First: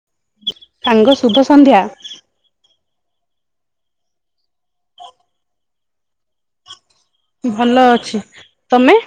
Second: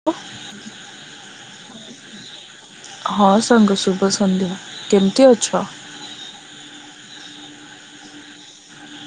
[unintelligible] ସାଙ୍ଗ ଶୁଭ ସନ୍ଧ୍ୟା। ହଁ ସାଙ୍ଗ ଶୁଭ ସନ୍ଧ୍ୟା। କେମିତି ଅଛ? ଭଲ ଅଛି, ତମେ?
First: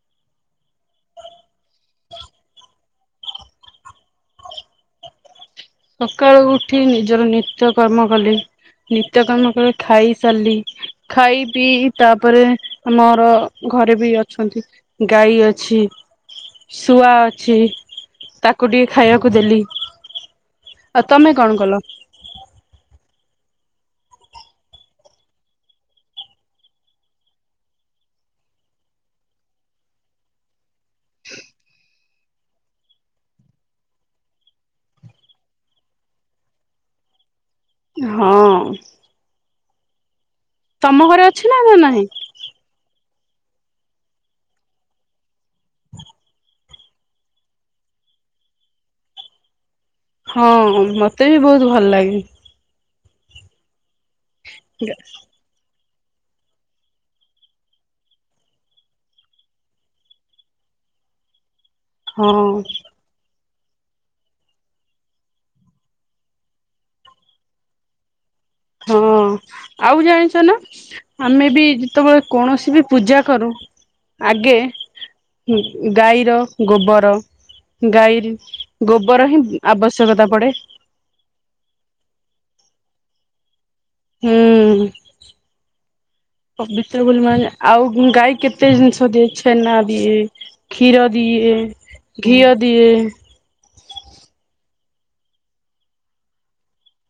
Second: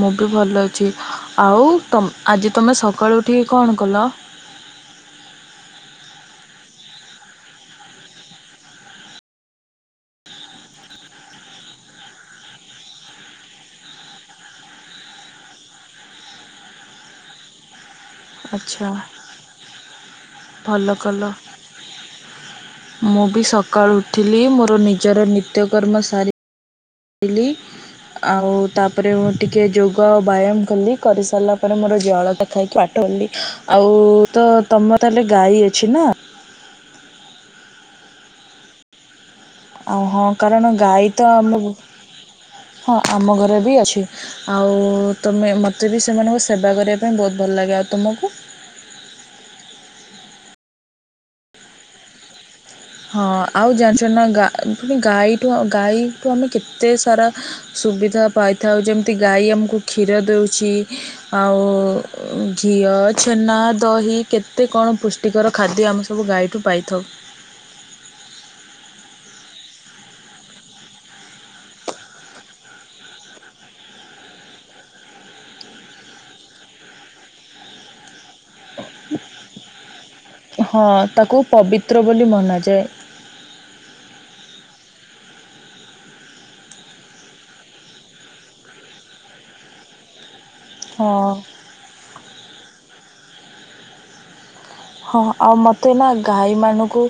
ମୁଁ ବି ଭଲ ଅଛି, ଆଉ ତ ଆଜି ତମେ ସକାଳୁ ଉଠିକି କଣ କଲ? ସକାଳୁ ଉଠି ନିଜର ନିତ୍ୟକର୍ମ କଲେ ନିତ୍ୟକର୍ମ କଲେ ଖାଇସାରିଲି ଖାଇ ପିଇ ତାପରେ ଆମର ଘରେ ବି ଅଛନ୍ତି। ଗାଈ ଅଛି, ଶୁଆ ଅଛି ତାକୁ ଆଚ୍ଛା ଟିକେ ଖାଇବାକୁ ଦେଲି। ଭଲ ଆଉ ତମେ କଲ। କଣ ମୁଁ ବି ସକାଳୁ ଉଠିଲି ମୋର ନିଜର ନିତ୍ୟକର୍ମ ସାରି ଲି ଆଉ ତାପରେ ମୁଁ ଟିକେ ଯୋଗ ଆଉ ବ୍ୟାୟାମ କଲି କରିସାରିଲା ପରେ ମୋର ଜଳଟା ଖାଇକି ବା ଟ ଆଉ ତ ତମର ତାହେଲେ ଗାଈ ଅଛି ନା? ହଁ। ଆଉ ହଁ କାରଣ ତମ ଗାଈ ଘରେ ତ ଅଛି ନା ଆମ, ନା ନାହିଁ? ହଁ ଆମ ଘରେ ବି ଅଛି। ଆଉ ତମେ ମୋତେ ବି ସେମାନଙ୍କୁ ସେବା କରିବା ପାଇଁ ବହୁତ ଭଲ ଲାଗେ। ଆଉ ତୁମକୁ? ହଁ, ମତେ ବି ବହୁତ ଭଲ ଲାଗେ। ହଁ, ଆଉ ଜାଣିଛ ନା ଗା ଗାଈ ଠୁ ଗାଈଠୁ ଆମେ କେତେ ସାରା ସୁବିଧା ପାଇଥାଉ ଯେମିତି ଗାଈ ଆମକୁ କ୍ଷୀର ଦେଉଛି, ଆଉ ହଁ ଘିଅ ଛେନା, ଦହି କେତେ କଣ ପୁଷ୍ଟିକର ଖାଦ୍ୟ ଆମେ ସବୁ ଗାଈଠୁ ପାଇଥାଉ। ହଁ, ଆଉ ଜାଣିଛ ନା ଆମେ ବି ଯେତେବେଳେ କୌଣସି ବି ପୂଜା କରୁ ଆଗେ ଗାଈର ଗୋବର ଗାଈ ଗୋବର ହିଁ ଆବଶ୍ୟକତା ପଡେ। ହଁ, ତାକୁ ପବିତ୍ର ବୋଲି ମନାଯାଏ। ହୁଁ। [inaudible] ପବିତ୍ର ବୋଲି ମା ଆଉ ଗାଈ କେତେ ଜିନିଷ ଦିଏ ଛେନା ଦିଏ କ୍ଷୀର ହଁ। ଦିଏ, ଘିଅ ଦିଏ ହଁ, ଆଉ ମୋତେ ନା ଗାଈମାନଙ୍କୁ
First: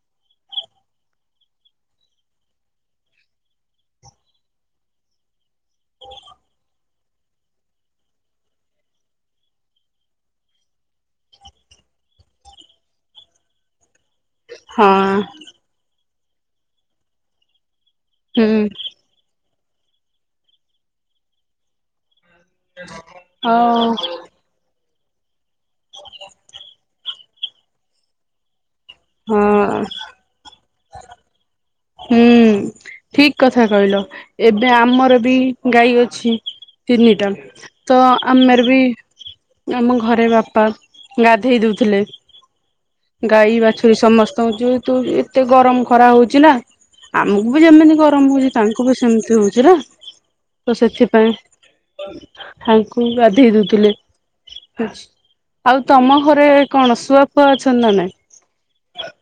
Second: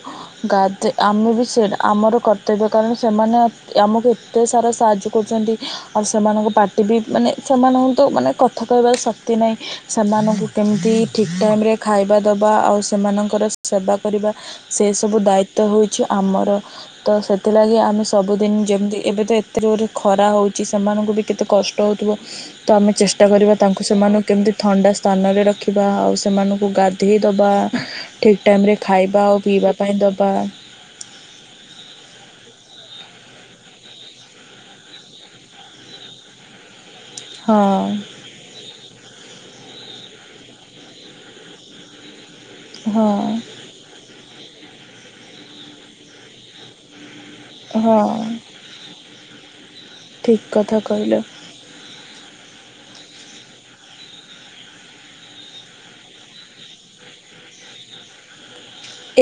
ଗା ଦେ ଆମେ ବି ସେ ଆମର କର୍ତ୍ତବ୍ୟ କାରଣ ସେମାନେ ଆମକୁ ଏତେ ସାରା ସାହାଯ୍ୟ କରୁଛନ୍ତି ଆଉ ସେମାନଙ୍କ ପାଟିବି ମାନେ ସେମାନଙ୍କୁ ତ ମାନେ କଥା କହିବାର ଶକ୍ତି ନାହିଁ ସେମାନଙ୍କୁ କେମିତି ଠିକ୍ ଟାଇମ ରେ ଖାଇବା ଦ ବା ଆଉ ସେମାନଙ୍କର ସେବା କରିବା ସେ ହଁ ସବୁ ଦାୟି ତ ହଉଚି ଆମର ତ ସେଥିଲାଗି ଆମେ ସବୁଦିନ୍ ହୁଁ ଯେମ୍ତି ଏବେ ତ ଏତେ ଜୋରେ ଖରା ହଉଚି ସେମାନଙ୍କୁ ବି କେତେ କଷ୍ଟ ହଉଥିବ ତ ଆମେ ଚେଷ୍ଟା କରିବା ତାଙ୍କୁ ଆଉ ସେମାନ କେମ୍ତି ଥଣ୍ଡା ସ୍ଥାନରେ ରଖିବା ଆଉ ସେମାନଙ୍କୁ ଗାଧେଇ ଦବା ଠିକ୍ ଟାଇମ୍ ରେ ଖାଇବା ହଁ ଆଉ ପିଇବା ପାଇଁ ଦବା। ହୁଁ ଠିକ୍ କଥା କହିଲ ଏବେ ଆମର ବି ଗାଈ ଅଛି। ତିନିଟା ହଁ ତ ଆମେର ବି ଆମ ଘରେ ବାପା ଗାଧେଇ ଦଉଥିଲେ। ହଁ ଗାଈ ବାଛୁରୀ ସମସ୍ତଙ୍କୁ ଯେହେତୁ ଏତେ ଗରମ୍ ଖରା ହଉଚି ନା ଆମକୁ ବି ଯେମିତି ହଁ ଗରମ୍ ହଉଚି ତାଙ୍କୁ ବି ସେମ୍ତି ହଉଚି ନା ଠିକ୍ ତ କଥା କହିଲ ସେଥିପାଇଁ ତାଙ୍କୁ ଗାଧେଇ ଦଉଥିଲେ। ଆଉ ତମ ଘରେ କଣ ଶୁଆ ଫୁଆ ଅଛନ୍ତି ନା ନାଇଁ?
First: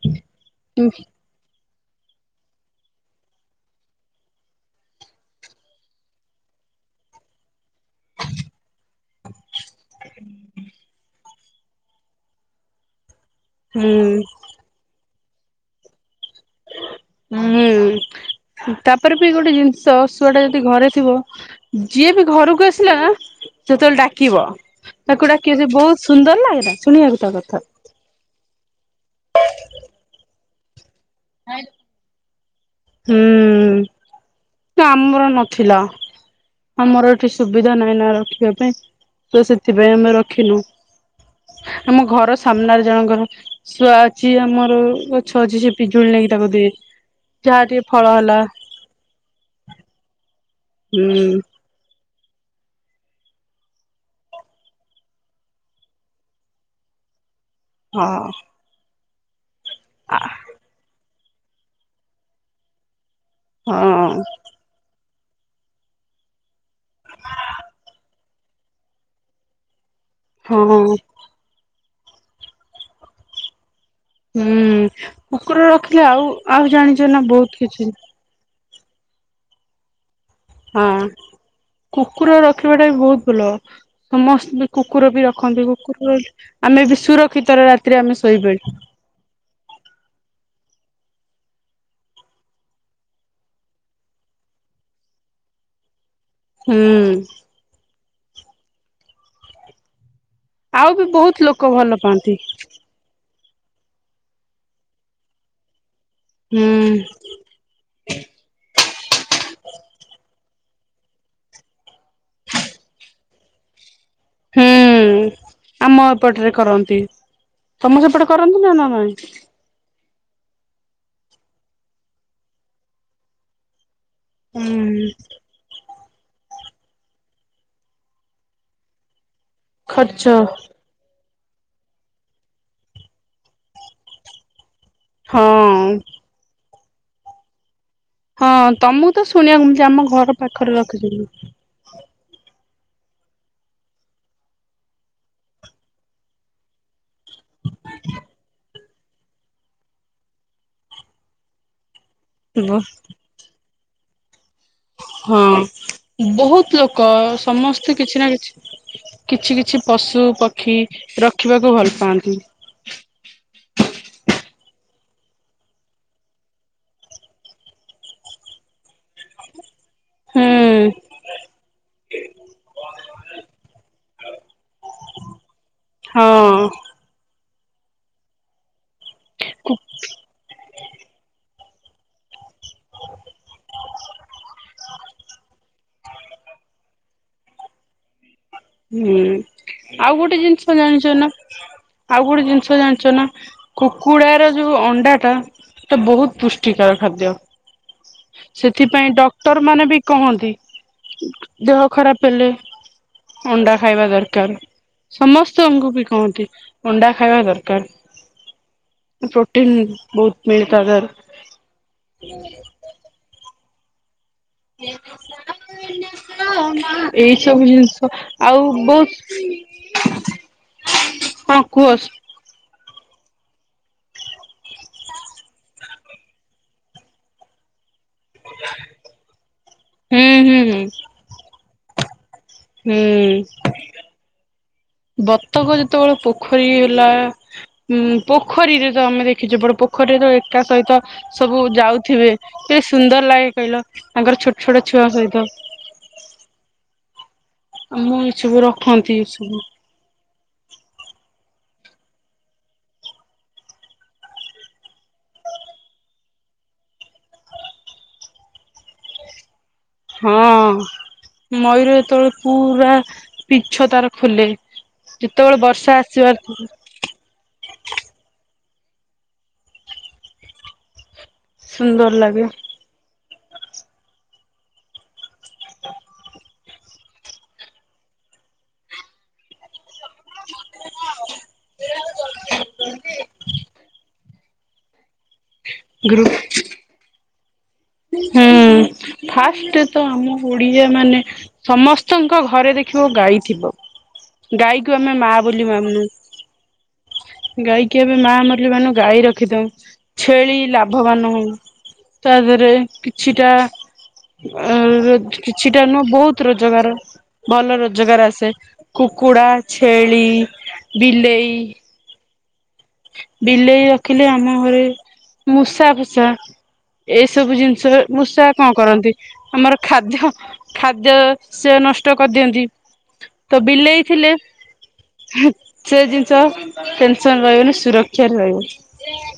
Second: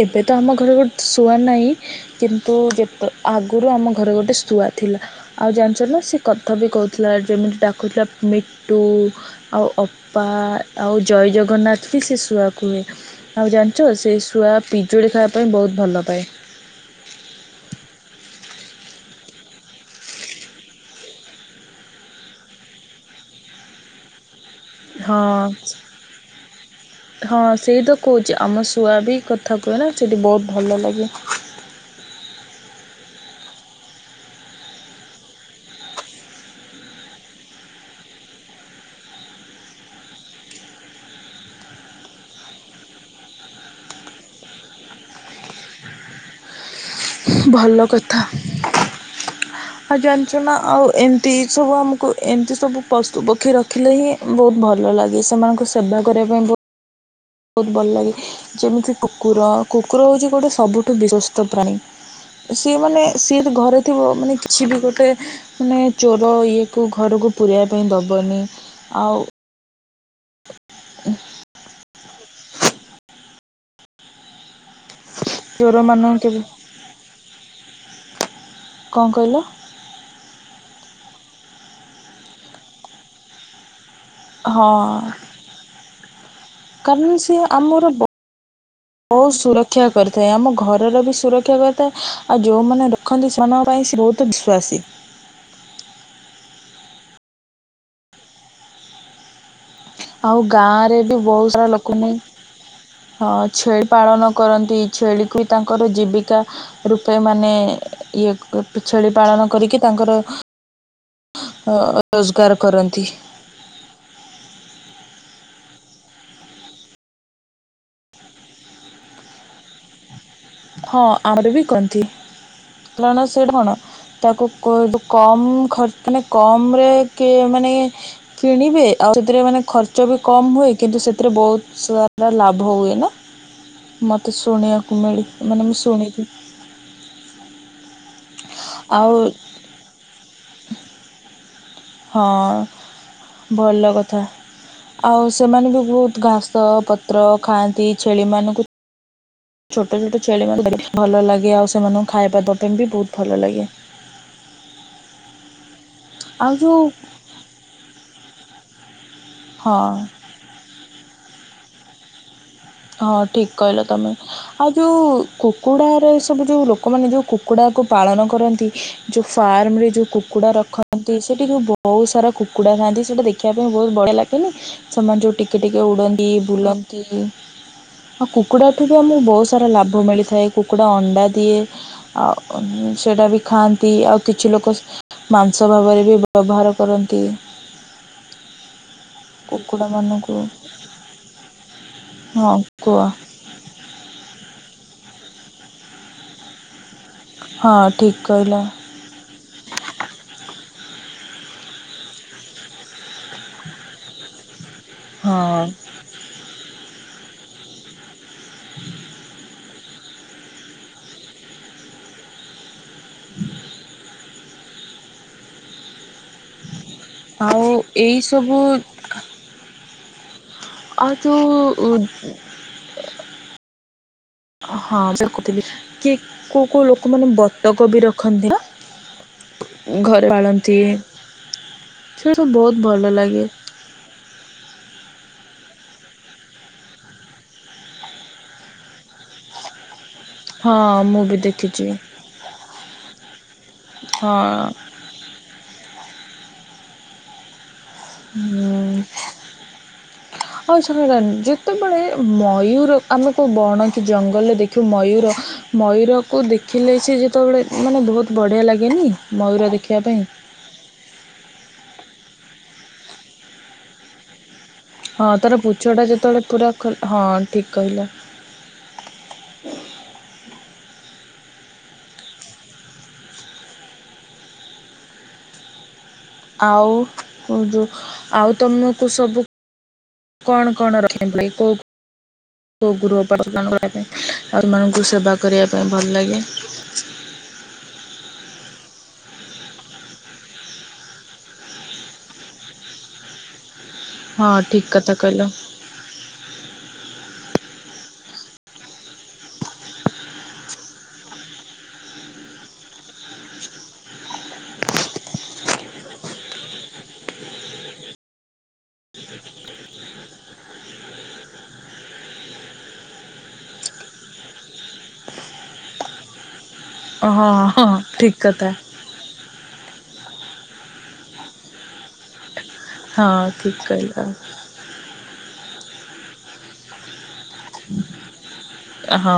ଏବେ ତ ଆମ ଘରେ ଗୋଟେ ଶୁଆ ନାଇଁ କିନ୍ତୁ ଯେତ ଆଗରୁ ଆମ ଘରେ ଗୋଟେ ଶୁଆ ଥିଲା। ଆଉ ଜାଣିଚ ନା ସେ କଥା ବି କହୁଥିଲା ଯେମିତି ଡାକୁଥିଲା ମିଟୁ ଆଉ ଅପା ଆଉ ଜୟ ଜଗନ୍ନାଥ ବି ସେ ଶୁଆ କୁହେ। ଆଉ ଜାଣିଚ ହୁଁ ସେଇ ଶୁଆ ପିଜୁଳି ଖାଇବା ପାଇଁ ବହୁତ୍ ଭଲ ପାଏ। ହୁଁ ତାପରେ ବି ଗୋଟେ ଜିନିଷ ଶୁଆ ଟା ଯଦି ଘରେ ଥିବ ଯିଏ ବି ଘରକୁ ଆସିଲା ନା ସେତବଳେ ଡାକିବ। ତାକୁ ଡାକିବ ସେ ହଁ ବହୁତ୍ ସୁନ୍ଦର୍ ଲାଗେନା ଶୁଣିବାକୁ ତା କଥା। କହୁଚି ଆମ ଶୁଆ ବି କଥା କୁହେ ନା ସେଇଠି ବହୁତ୍ ଭଲ ଲାଗେ। ହୁଁ ତ ଆମର ନଥିଲା। ଆମର ଏଠି ସୁବିଧା ନାହିଁ ନା ରଖିବା ପାଇଁ ତ ସେଥିପାଇଁ ଆମେ ରଖିନୁ। ଆମ ଘର ସାମ୍ନାରେ ଜଣଙ୍କର ଶୁଆ ଅଛି ଆମର ଗଛ ଅଛି ସେ ପିଜୁଳି ନେଇକି ତାକୁ ଦିଏ ଯାହା ଭଲ ଟିକେ ଫଳ କଥା ହେଲା ଆଉ ଜାଣିଚନା ଆଉ ଏମ୍ତି ହୁଁ ସବୁ ଆମକୁ ଏମ୍ତି ସବୁ ପଶୁ ପକ୍ଷୀ ରଖିଲେ ହିଁ ବହୁତ୍ ଭଲ ଲାଗେ ସେମାନଙ୍କ ସେବା କରିବା ପାଇଁ ବହୁତ୍ ଭଲ ହଁ ଲାଗେ ଯେମିତି କୁକୁର-କୁକୁର ହଉଚି ଗୋଟେ ସବୁ ଠୁ ବିଶ୍ୱସ୍ତ ପ୍ରାଣୀ ସିଏ ମାନେ ସିଏ ଯଦି ଘରେ ହଁ ଥିବ ମାନେ କିଛି ବି ଗୋଟେ ମାନେ ଚୋର ଇଏକୁ ଘରକୁ ପୁରେଇବା ପାଇଁ ଦବନି, ଆଉ ହଁ-ହଁ। [inaudible] ହୁଁ କୁକୁର ରଖିଲେ ଚୋରମାନଙ୍କୁ କେବେ ଆଉ-ଆଉ ଜାଣିଛ ନା ବହୁତ୍ କିଛି କଣ କହିଲ? ହଁ କୁକୁର ରଖିବାଟା ବି ବହୁତ୍ ଭଲ। ସମସ୍ତେ ବି ହଁ କୁକୁର ବି ରଖନ୍ତି କୁକୁର ଆମେ ବି କାରଣ ସୁରକ୍ଷିତ ରେ ରାତିରେ ଆମେ ଶୋଇପାରିଆ। ବହୁ ସୁରକ୍ଷା କରିଥାଏ ଆମ ଘରର ବି ସୁରକ୍ଷା କରିଥାଏ ଆଉ ଯୋଉମାନେ ରଖନ୍ତି ସେମାନଙ୍କ ପାଇଁ ସେ ବହୁତ୍ ବିଶ୍ୱାସୀ। ହୁଁ। ଆଉ ଗାଁରେ ବି ବହୁତ୍ ସାରା ଲୋକ [unintelligible] ହଁ ଛେଳି ପାଳନ କରନ୍ତି ଛେଳିକୁ ବି ତାଙ୍କର ଜୀବିକା ହୁଁ। ରୂପେ ମାନେ ଇଏ ଛେଳି ପାଳନ କରିକି ତାଙ୍କର [unintelligible] ରୋଜଗାର କରନ୍ତି। ହୁଁ ଆମ ଏପଟରେ କରନ୍ତି ତମ ସେପଟେ କରନ୍ତି ନା-ନା ନାଇଁ? ହଁ ଆମର ବି କରନ୍ତି [inaudible] ତାକୁ କହିବୁ ହୁଁ କମ୍ ଖ ମାନେ କମ ରେ କି ମାନେ କିଣିବେ ଆଉ ସେଥିରେ ମାନେ ଖର୍ଚ୍ଚ ବି କମ ହୁଏ କିନ୍ତୁ ସେଥିରେ ବହୁତ ସାରା ଲାଭ ହୁଏ ନା ମୋତେ ଶୁଣିବାକୁ ମିଳି ହଁ ମାନେ ମୁଁ ଶୁଣିଥି ହଁ ତମକୁ ଆଉ ତ ଶୁଣିବାକୁ ଆମ ଘର ପାଖରେ ରଖିଛନ୍ତି [unintelligible] ହଁ। ଭଲ କଥା ଆଉ ସେମାନେ ବି ବହୁତ ଘାସ ପ ପତ୍ର ଖାଆନ୍ତି। ଛେଳିମାନଙ୍କୁ ଛୋଟ ଛୋଟ ଛେଳି -ମାନେ- ଭଲ ଲାଗେ ଆଉ ସେମାନଙ୍କୁ ଖାଇବାବ ବ ପାଇଁ ବି ବହୁତ ଭଲ ଲାଗେ। ହଁ ଆଉ ବହୁତ ଯୋଉ ଲୋକ ସମସ୍ତେ କିଛି ନା କିଛି କିଛି ହଁ କିଛି ପଶୁ ପକ୍ଷୀ ରଖିବାକୁ ଭଲ ପାଆନ୍ତି। ହଁ ଠିକ କହିଲ ତମେ। ଆଉ ଯେଉଁ କୁକୁଡ଼ାରେ ସବୁ ଯେଉଁ ଲୋକମାନେ ଯେଉଁ କୁକୁଡ଼ାକୁ ପାଳନ କରନ୍ତି ଯେଉଁ ଫାର୍ମରେ ଯୋଉ ହୁଁ କୁକୁଡ଼ା ରଖନ୍ତି ସେଠି ଯେଉଁ ବହୁତ ସାରା କୁକୁଡ଼ା ଥାଆନ୍ତି ସେଇଟା ଦେଖିବା ପାଇଁ ମୁଁ ବହୁତ ବଢ଼ିଆ ଲାଗେ ନା ସେମାନେ ଯୋଉ ଟିକେ ଟିକେ ଉଡନ୍ତି ହଁ ବୁଲନ୍ତି। ଆଉ କୁକୁଡ଼ା ଠୁ ବି ଆମକୁ ବହୁତ ସାରା ଲାଭ ମିଳିଥାଏ। କୁକୁଡ଼ା ଅଣ୍ଡା ଦିଏ। ଆଉ ସେଇଟା ବି ଖାଆନ୍ତି। ଆଉ କିଛି ଲୋକ ମାଂସ ଭାବରେ ବି ବ୍ୟବହାର କରନ୍ତି। ହୁଁ, ଆଉ ଗୋଟେ କୁକୁଡ଼ାମାନଙ୍କୁ ଜିନିଷ ଜାଣିଛ ନା ଆଉ ଗୋଟେ ହଁ ଜିନିଷ କୁହ ଜାଣିଛ ନା କୁକୁଡା ର ଯୋଉ ଅଣ୍ଡା ଟା ତ ବହୁତ ପୁଷ୍ଟ ପୃଷ୍ଟିକର ଖାଦ୍ୟ। ହଁ ଠିକ୍ କହିଲ ସେଥି ପାଇଁ ଡକ୍ଟର ମାନେ ବି କହନ୍ତି ଦେହ ଖରାପ ହେଲେ ଅଣ୍ଡା ଖାଇବା ଦରକାର। ହଁ ସମସ୍ତେ ଆମକୁ ବି କହନ୍ତି ଅଣ୍ଡା ଖାଇବା ଦରକାର। ପ୍ରୋଟିନ୍ ବହୁତ ମିଳେ ତା ଦେହରୁ। ଏଇ ଆଉ ସବୁ ଜିନିଷ ଏଇସବୁ ଆଉ ବହୁତ ଆଉ ତୁ ହଁ କୁହ ଉ ହଁ ଦେଖୁଥିଲି କିଏ କୋଉ କୋଉ ଲୋକ ମାନେ ବତକ ବି ରଖୁ ରଖନ୍ତି ନା ହୁଁ ଘରେ ହୁଁ ପାଳନ୍ତି। ହୁଁ ସେଟା ସବୁ ବହୁତ ଭଲ ଲାଗେ ହୁଁ। ବତକ ଯେତେବେଳେ ପୋଖରୀ ହେଲା ଉଁ ପୋଖରୀରେ ତ ଆମେ ଦେଖିଛୁ ବଡ ପୋ ପୋଖରୀର ଏକା ହଁ ସହିତ ମୁଁ ବି ସବୁ ଦେଖିଛି ଯାଉଥିବେ କେତେ ସୁନ୍ଦର ଲାଗେ। କହିଲ ତାଙ୍କର ଛୋଟ ଛୋଟ ଛୁଆ ସହିତ। ଆଉ ମୋ [unintelligible] ଏସବୁ ରଖନ୍ତି ଏସବୁ। ହଉ [unintelligible] ଯେତେବେଳେ ମୟୂର ଆମେ କେଉଁ ବଣ କି ଜଙ୍ଗଲରେ ଦେଖିବୁ ମୟୂର ମୟୂରକୁ ଦେଖିଲେ ସେ ଯେତେବେଳେ ମାନେ ବହୁତ ବଢିଆ ଲାଗେନି ମୟୂର ଦେଖିବା ପାଇଁ। ହଁ ମୟୂର ଯେତେବେଳେ ପୁରା ପିଚ୍ଛ ତାର ଖୋଲେ। ହଁ ଯେତେବେଳେ ତାର ବର୍ଷା ପୂଚ୍ଛଟା ଆସିବାର ଯେତେବେଳେ ପୁରା ଖୋଲେ ହଁ ଠିକ୍ କହିଲ। ସୁନ୍ଦର ଲାଗେ। ଆଉ ଯୋଉ ଆଉ ତମକୁ ସବୁ କଣ କଣ ରହ ଭାଇ କୋଉ। [unintelligible] ଆ ମାଙ୍କୁ ସେବା କରିବା ପାଇଁ ଭଲ ଗ୍ରୁ ଲାଗେ। ହୁଁ। ଫାଷ୍ଟ ତ ଆମ ଓଡିଆ ମାନେ ସମସ୍ତଙ୍କ ଘରେ ଦେଖିବ ଗାଈ ଥିବ। ହଁ ଗାଈ ଠିକ୍ କୁ ଆମେ କଥା ମା କହିଲ ବୋଲି ମାନୁ। ଗାଈକି ଏବେ ମା ମାରିଲ ମାନ ଗାଈ ରଖି ଦଉ ଛେଳି ଲାଭବାନ ହୋଉ। ତା ଦେହରେ କିଛିଟା। କିଛିଟା ନୁହଁ ବହୁତ ରୋଜଗାର। ଭଲ ରୋଜଗାର ଆସେ କୁକୁଡା ଛେଳି ବିଲେଇ। ବିଲେଇ ରଖିଲେ ଆମ ଘରେ ମୂଷା ଫୂଷା। ହଁ ଏଇସବୁ ହଁ ଜିନିଷରେ ଠିକ୍ ମୂଷା କଥା କଣ କରନ୍ତି। ଆମର ଖାଦ୍ୟ ଖାଦ୍ୟ ସେ ନଷ୍ଟ କରିଦିଅନ୍ତି। ହଁ ତ ଠିକ୍ ବିଲେଇ କହିଲ। ଥିଲେ ସେ ଜିନିଷ ଟେନସନ ରହିବନି ସୁରକ୍ଷାରେରେ ରହିବ। ହଁ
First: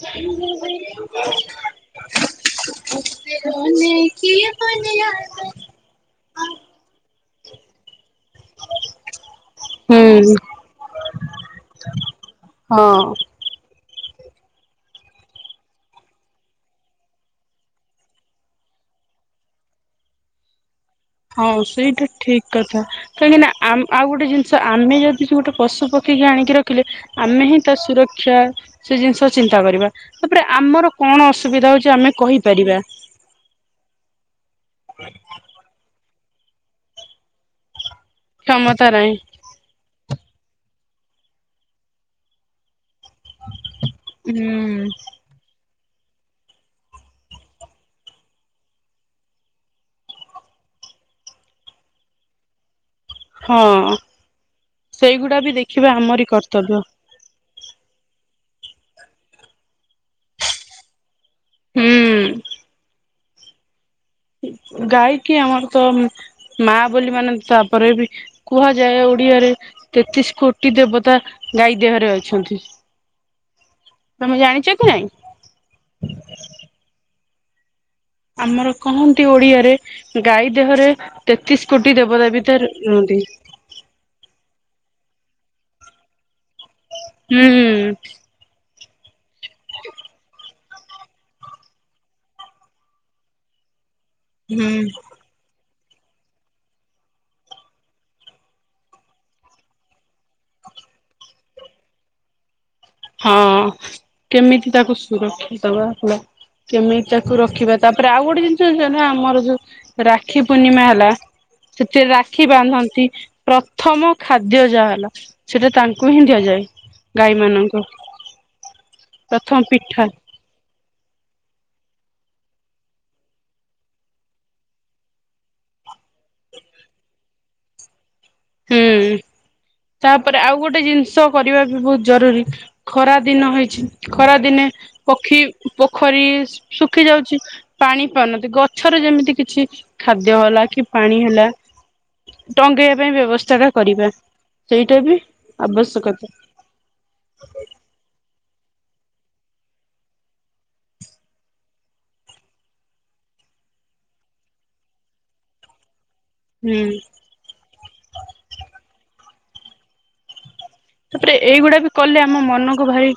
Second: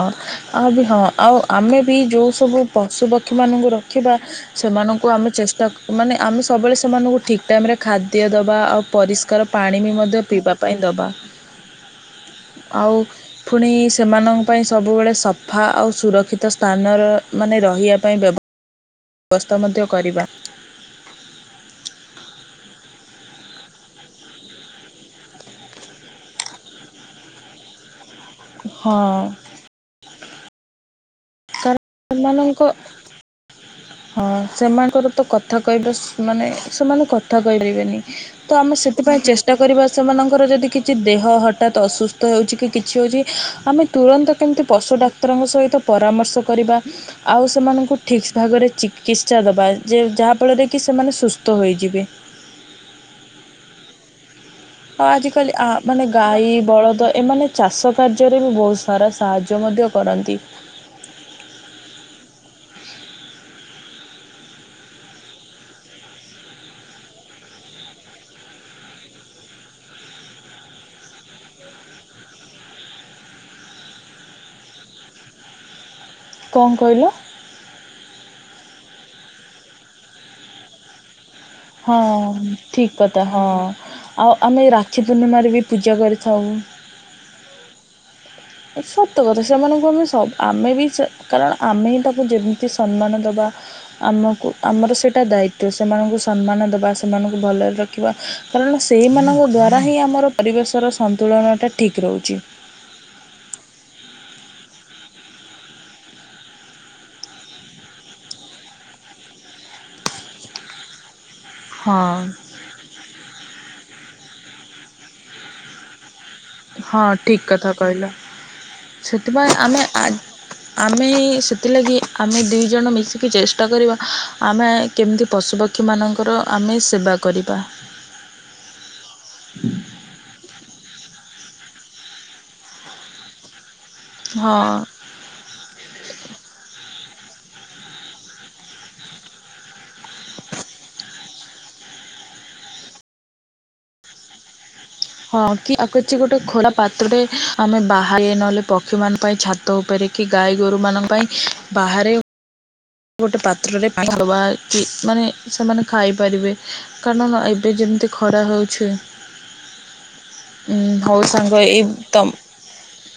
ଆଉ ବି ହଁ ଆଉ ଆମେ ବି ଯେଉଁ ସବୁ ପଶୁପକ୍ଷୀମାନଙ୍କୁ ରଖିବା। ସେମାନଙ୍କୁ ଆମେ ଚେଷ୍ଟା ମାନେ ଆମେ ସବୁବେଳେ ସେମାନଙ୍କୁ ଠିକ ଟାଇମ ରେ ଖାଦ୍ୟ ଦବା ଆଉ ପରିଷ୍କାର ପାଣି ବି ମଧ୍ୟ ହୁଁ ପିଇବା ପାଇଁ ଦବା ଆଉ। ହଁ। ପୁଣି ସେମାନଙ୍କ ପାଇଁ ସବୁବେଳେ ସଫା ଆଉ ସୁରକ୍ଷିତ ସ୍ଥାନର ମାନେ ରହିବା ପାଇଁ ବ୍ୟବ ବ୍ୟବସ୍ଥା ମଧ୍ୟ କରିବା। ହଉ ସେଇଟା ଠିକ କଥା। କାହିଁକିନା ଆ ଆଉ ଗୋଟେ ଜିନିଷ ଆମେ ଯଦି ଗୋଟେ ପଶୁ ପକ୍ଷୀକି ଆଣିକି ରଖିଲେ ଆମେ ହିଁ ତା ସୁରକ୍ଷା ହଁ ସେ ଜିନିଷ ଚିନ୍ତା କରିବା ତାପରେ ଆମର କଣ ଅସୁବିଧା କାରଣ ହଉଛି ଆମେ ସେମାନଙ୍କ କହିପାରିବା। ହଁ ସେମାନଙ୍କର ତ କଥା କହିବା ମାନେ ସେମାନଙ୍କୁ କଥା କହିପାରିବେନି। ତ ଆମେ କ୍ଷମତା ନାହିଁ ସେଥିପାଇଁ ଚେଷ୍ଟା କରିବା ସେମାନଙ୍କର ଯଦି କିଛି ଦେହ ହଠାତ୍ ଅସୁସ୍ଥ ହେଉଛି କି? କିଛି ହେଉଛି ଆମେ ତୁରନ୍ତ କେମିତି ପଶୁ ଡା ଡାକ୍ତରଙ୍କ ସହିତ ପରାମର୍ଶ କରିବା ଆଉ ସେମାନଙ୍କୁ ଠିକ୍ ଭାବରେ ଚିକିତ୍ସା ଦେବା ଯେ ଯାହାଫଳରେ କି ସେମାନେ ସୁସ୍ଥ ହୋଇଯିବେ। ହଁ। ଆଉ ସେଇଗୁଡା ବି ଆଜିକାଲି ଆ ଦେଖିବା ମାନେ ଆମରି ଗାଈ କର୍ତ୍ତବ୍ୟ ବଳଦ ଏମାନେ ଚାଷ କାର୍ଯ୍ୟରେ ବି ବହୁତ ସାରା ସାହାଯ୍ୟ ମଧ୍ୟ କରନ୍ତି। ହୁଁ। ଗାଈ କିି ଆମର ତ ମା ବୋଲି ମାନେ ତାପରେ ବି କୁହାଯାଏ ଓଡିଆରେ ତେତିଶ କୋଟି ଦେବତା ଗାଈ ଦେହରେ ଅଛନ୍ତି। ତମେ ଜାଣିଛ କି ନାଇଁ। କଣ କହିଲ? ଆମର କହନ୍ତି ଓଡିଆରେ ଗାଈ ଦେହରେ ତେତିଶ ହଁ କୋଟି ଦେବଦବୀତା ଠିକ୍ କଥା ରୁହନ୍ତି। ହଁ। ଆଉ ଆମେ ରାକ୍ଷୀ ପୂର୍ଣ୍ଣିମାରେ ବି ପୂଜା କରିଥାଉ। ହୁଁ। ସତ କଥା ସେମାନଙ୍କୁ ଆମେ ବି କାରଣ ଆମେ ହିଁ ତାକୁ ଯେମିତି ସମ୍ମାନ ଦେବା ଆମକୁ ହୁଁ ଆମର ସେ ଟା ଦାୟିତ୍ୱ ସେମାନଙ୍କୁ ସମ୍ମାନ ଦେବା ସେମାନଙ୍କୁ ଭଲରେ ରଖିବା କାରଣ ସେଇମାନଙ୍କ ଦ୍୍ୱାରା ହିଁ ଆମର ପରିବେଶର ସନ୍ତୁଳନଟା ଠିକ୍ ରହୁଛି। ହଁ କେମିତି ତାକୁ ସୁରକ୍ଷିତ ଦେବା। କେମିତି ତାକୁ ରଖିବା। ତାପରେ ଆଉ ଗୋଟେ ଜିନିଷ ଯାହା ଆମର ଯୋଉ ରାକ୍ଷୀ ପୂର୍ଣ୍ଣିମା ହେଲା ସେଥିରେ ହଁ ରାକ୍ଷୀ ବାନ୍ଧନ୍ତି। ପ୍ରଥମ ଖାଦ୍ୟ ଯାହା ହେଲା ସେଟା ତାଙ୍କୁ ହିଁ ଦିଆଯାଏ। ହଁ ଗାଈ ଠିକ୍ କଥା ମାନଙ୍କୁ କହିଲ ସେଥିପାଇଁ ପ୍ରଥମ ଆମେ ପିଠା ଆଜ୍ ଆମେ ସେଥିଲାଗି ଆମେ ଦିଇ ଜଣ ମିଶିକି ଚେଷ୍ଟା କରିବା ଆମେ କେମ୍ତି ପଶୁପକ୍ଷୀମାନଙ୍କର ଆମେ ସେବା କରିବା। ହୁଁ। ହ ତାପରେ ଆଉ ଗୋଟେ ଜିନ୍ଷ କରିବା ବି ବହୁତ୍ ଜରୁରୀ ଖରାଦିନ ହେଇଛି। ହଁ ଖରାଦିନେ ପକ୍ଷୀ ପୋଖରୀ ଶୁଖିଯାଉଚି। ପାଣି ପାଉନାହାନ୍ତି। ଗଛର ଯେମିତି କିଛି ଖାଦ୍ୟ ହେଲା କି ପାଣି ହେଲା। ଟଙ୍ଗେଇବା ପାଇଁ ବ୍ୟବସ୍ଥାଟା କରିବା। ସେଇଟା ବି ହଁ କି ଆ କିଛି ଆବଶ୍ୟକତା ଗୋଟେ ଖୋରା ପାତ୍ରରେ ଆମେ ବାହାରେ ନହେଲେ ପ କ୍ଷୀମାନଙ୍କ ପାଇଁ ଛାତ ଉପରେ କି ଗାଈ ଗୋରୁମାନଙ୍କ ପାଇଁ ବାହାରେ ଗୋଟେ ପାତ୍ରରେ ପା ହବା କି ମାନେ ସେମାନେ ଖାଇ ପାରିବେ ହୁଁ କାରଣ ଏବେ ଯେମିତି ଖରା ହେଉଛି। ଉଁ ହଉ ତାପରେ ସାଙ୍ଗ ଏଇଗୁଡା ଏଇ ବି କଲେ ତମ୍ ଆମ ମନକୁ ଭାରି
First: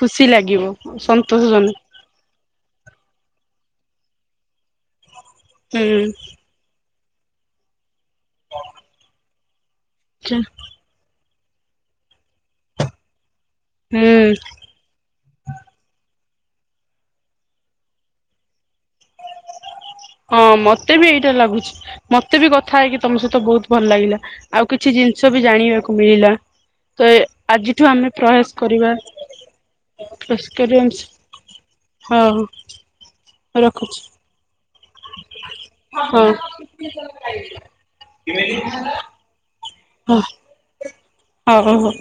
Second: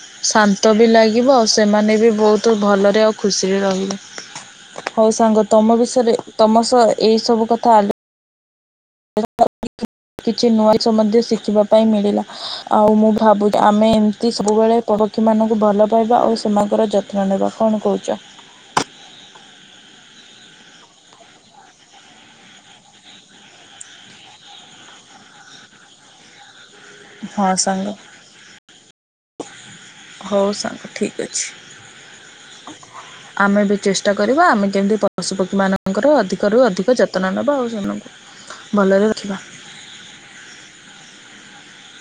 ଖୁସି ଲାଗିବ ଶାନ୍ତ ବି ଲାଗିବ ସନ୍ତୋଷ ଆଉ ଜନକ ସେମାନେ ବି ବହୁତ୍ ତ ଭଲରେ ଆଉ ଖୁସିରେ ରହିଲେ। ହଉ ସାଙ୍ଗ ତମ ବିଷୟରେ ହୁଁ ତମ ସହ ଏଇ ସବୁ କଥା ଆଲ ହ କିଛି ନୂଆ ମଧ୍ୟ ଶିଖିବା ପାଇଁ ମିଳିଲା ଆଉ ମୁଁ ଭାବୁ ଆମେ ହୁଁ ଏମ୍ତି ସବୁବେଳେ [unintelligible] ଭଲ ପାଇବା ଆଉ ସେମାନଙ୍କର ଯତ୍ନ ନେବା କଣ କହୁଚ? ହଁ ମତେ ବି ଏଇଟା ଲାଗୁଛି ମତେ ବି କଥା ହେଇକି ତମ ସହିତ ବହୁତ୍ ଭଲ ଲାଗିଲା। ଆଉ କିଛି ଜିନ୍ଷ ବି ଜାଣିବାକୁ ମିଳିଲା। ତ ହଁ ସାଙ୍ଗ ଆଜିଠୁ ଆମେ ପ୍ରୟାସ୍ କରିବା। ହଉ ସାଙ୍ଗ ଠିକ୍ ଅଛି। [unintelligible] ହଁ ଆମେ ବି ରଖୁଛି। ଚେଷ୍ଟା କରିବା ଆମେ ଯେମିତି ପଶୁପକ୍ଷୀମାନ ଙ୍କର ହଁ ଅଧିକରୁ ଅଧିକ ଯତ୍ନ ନେବା ଆଉ ସେମାନଙ୍କୁ ଭଲରେ ରଖିବା। ହ ଓ ହ ହ‌ ହ‌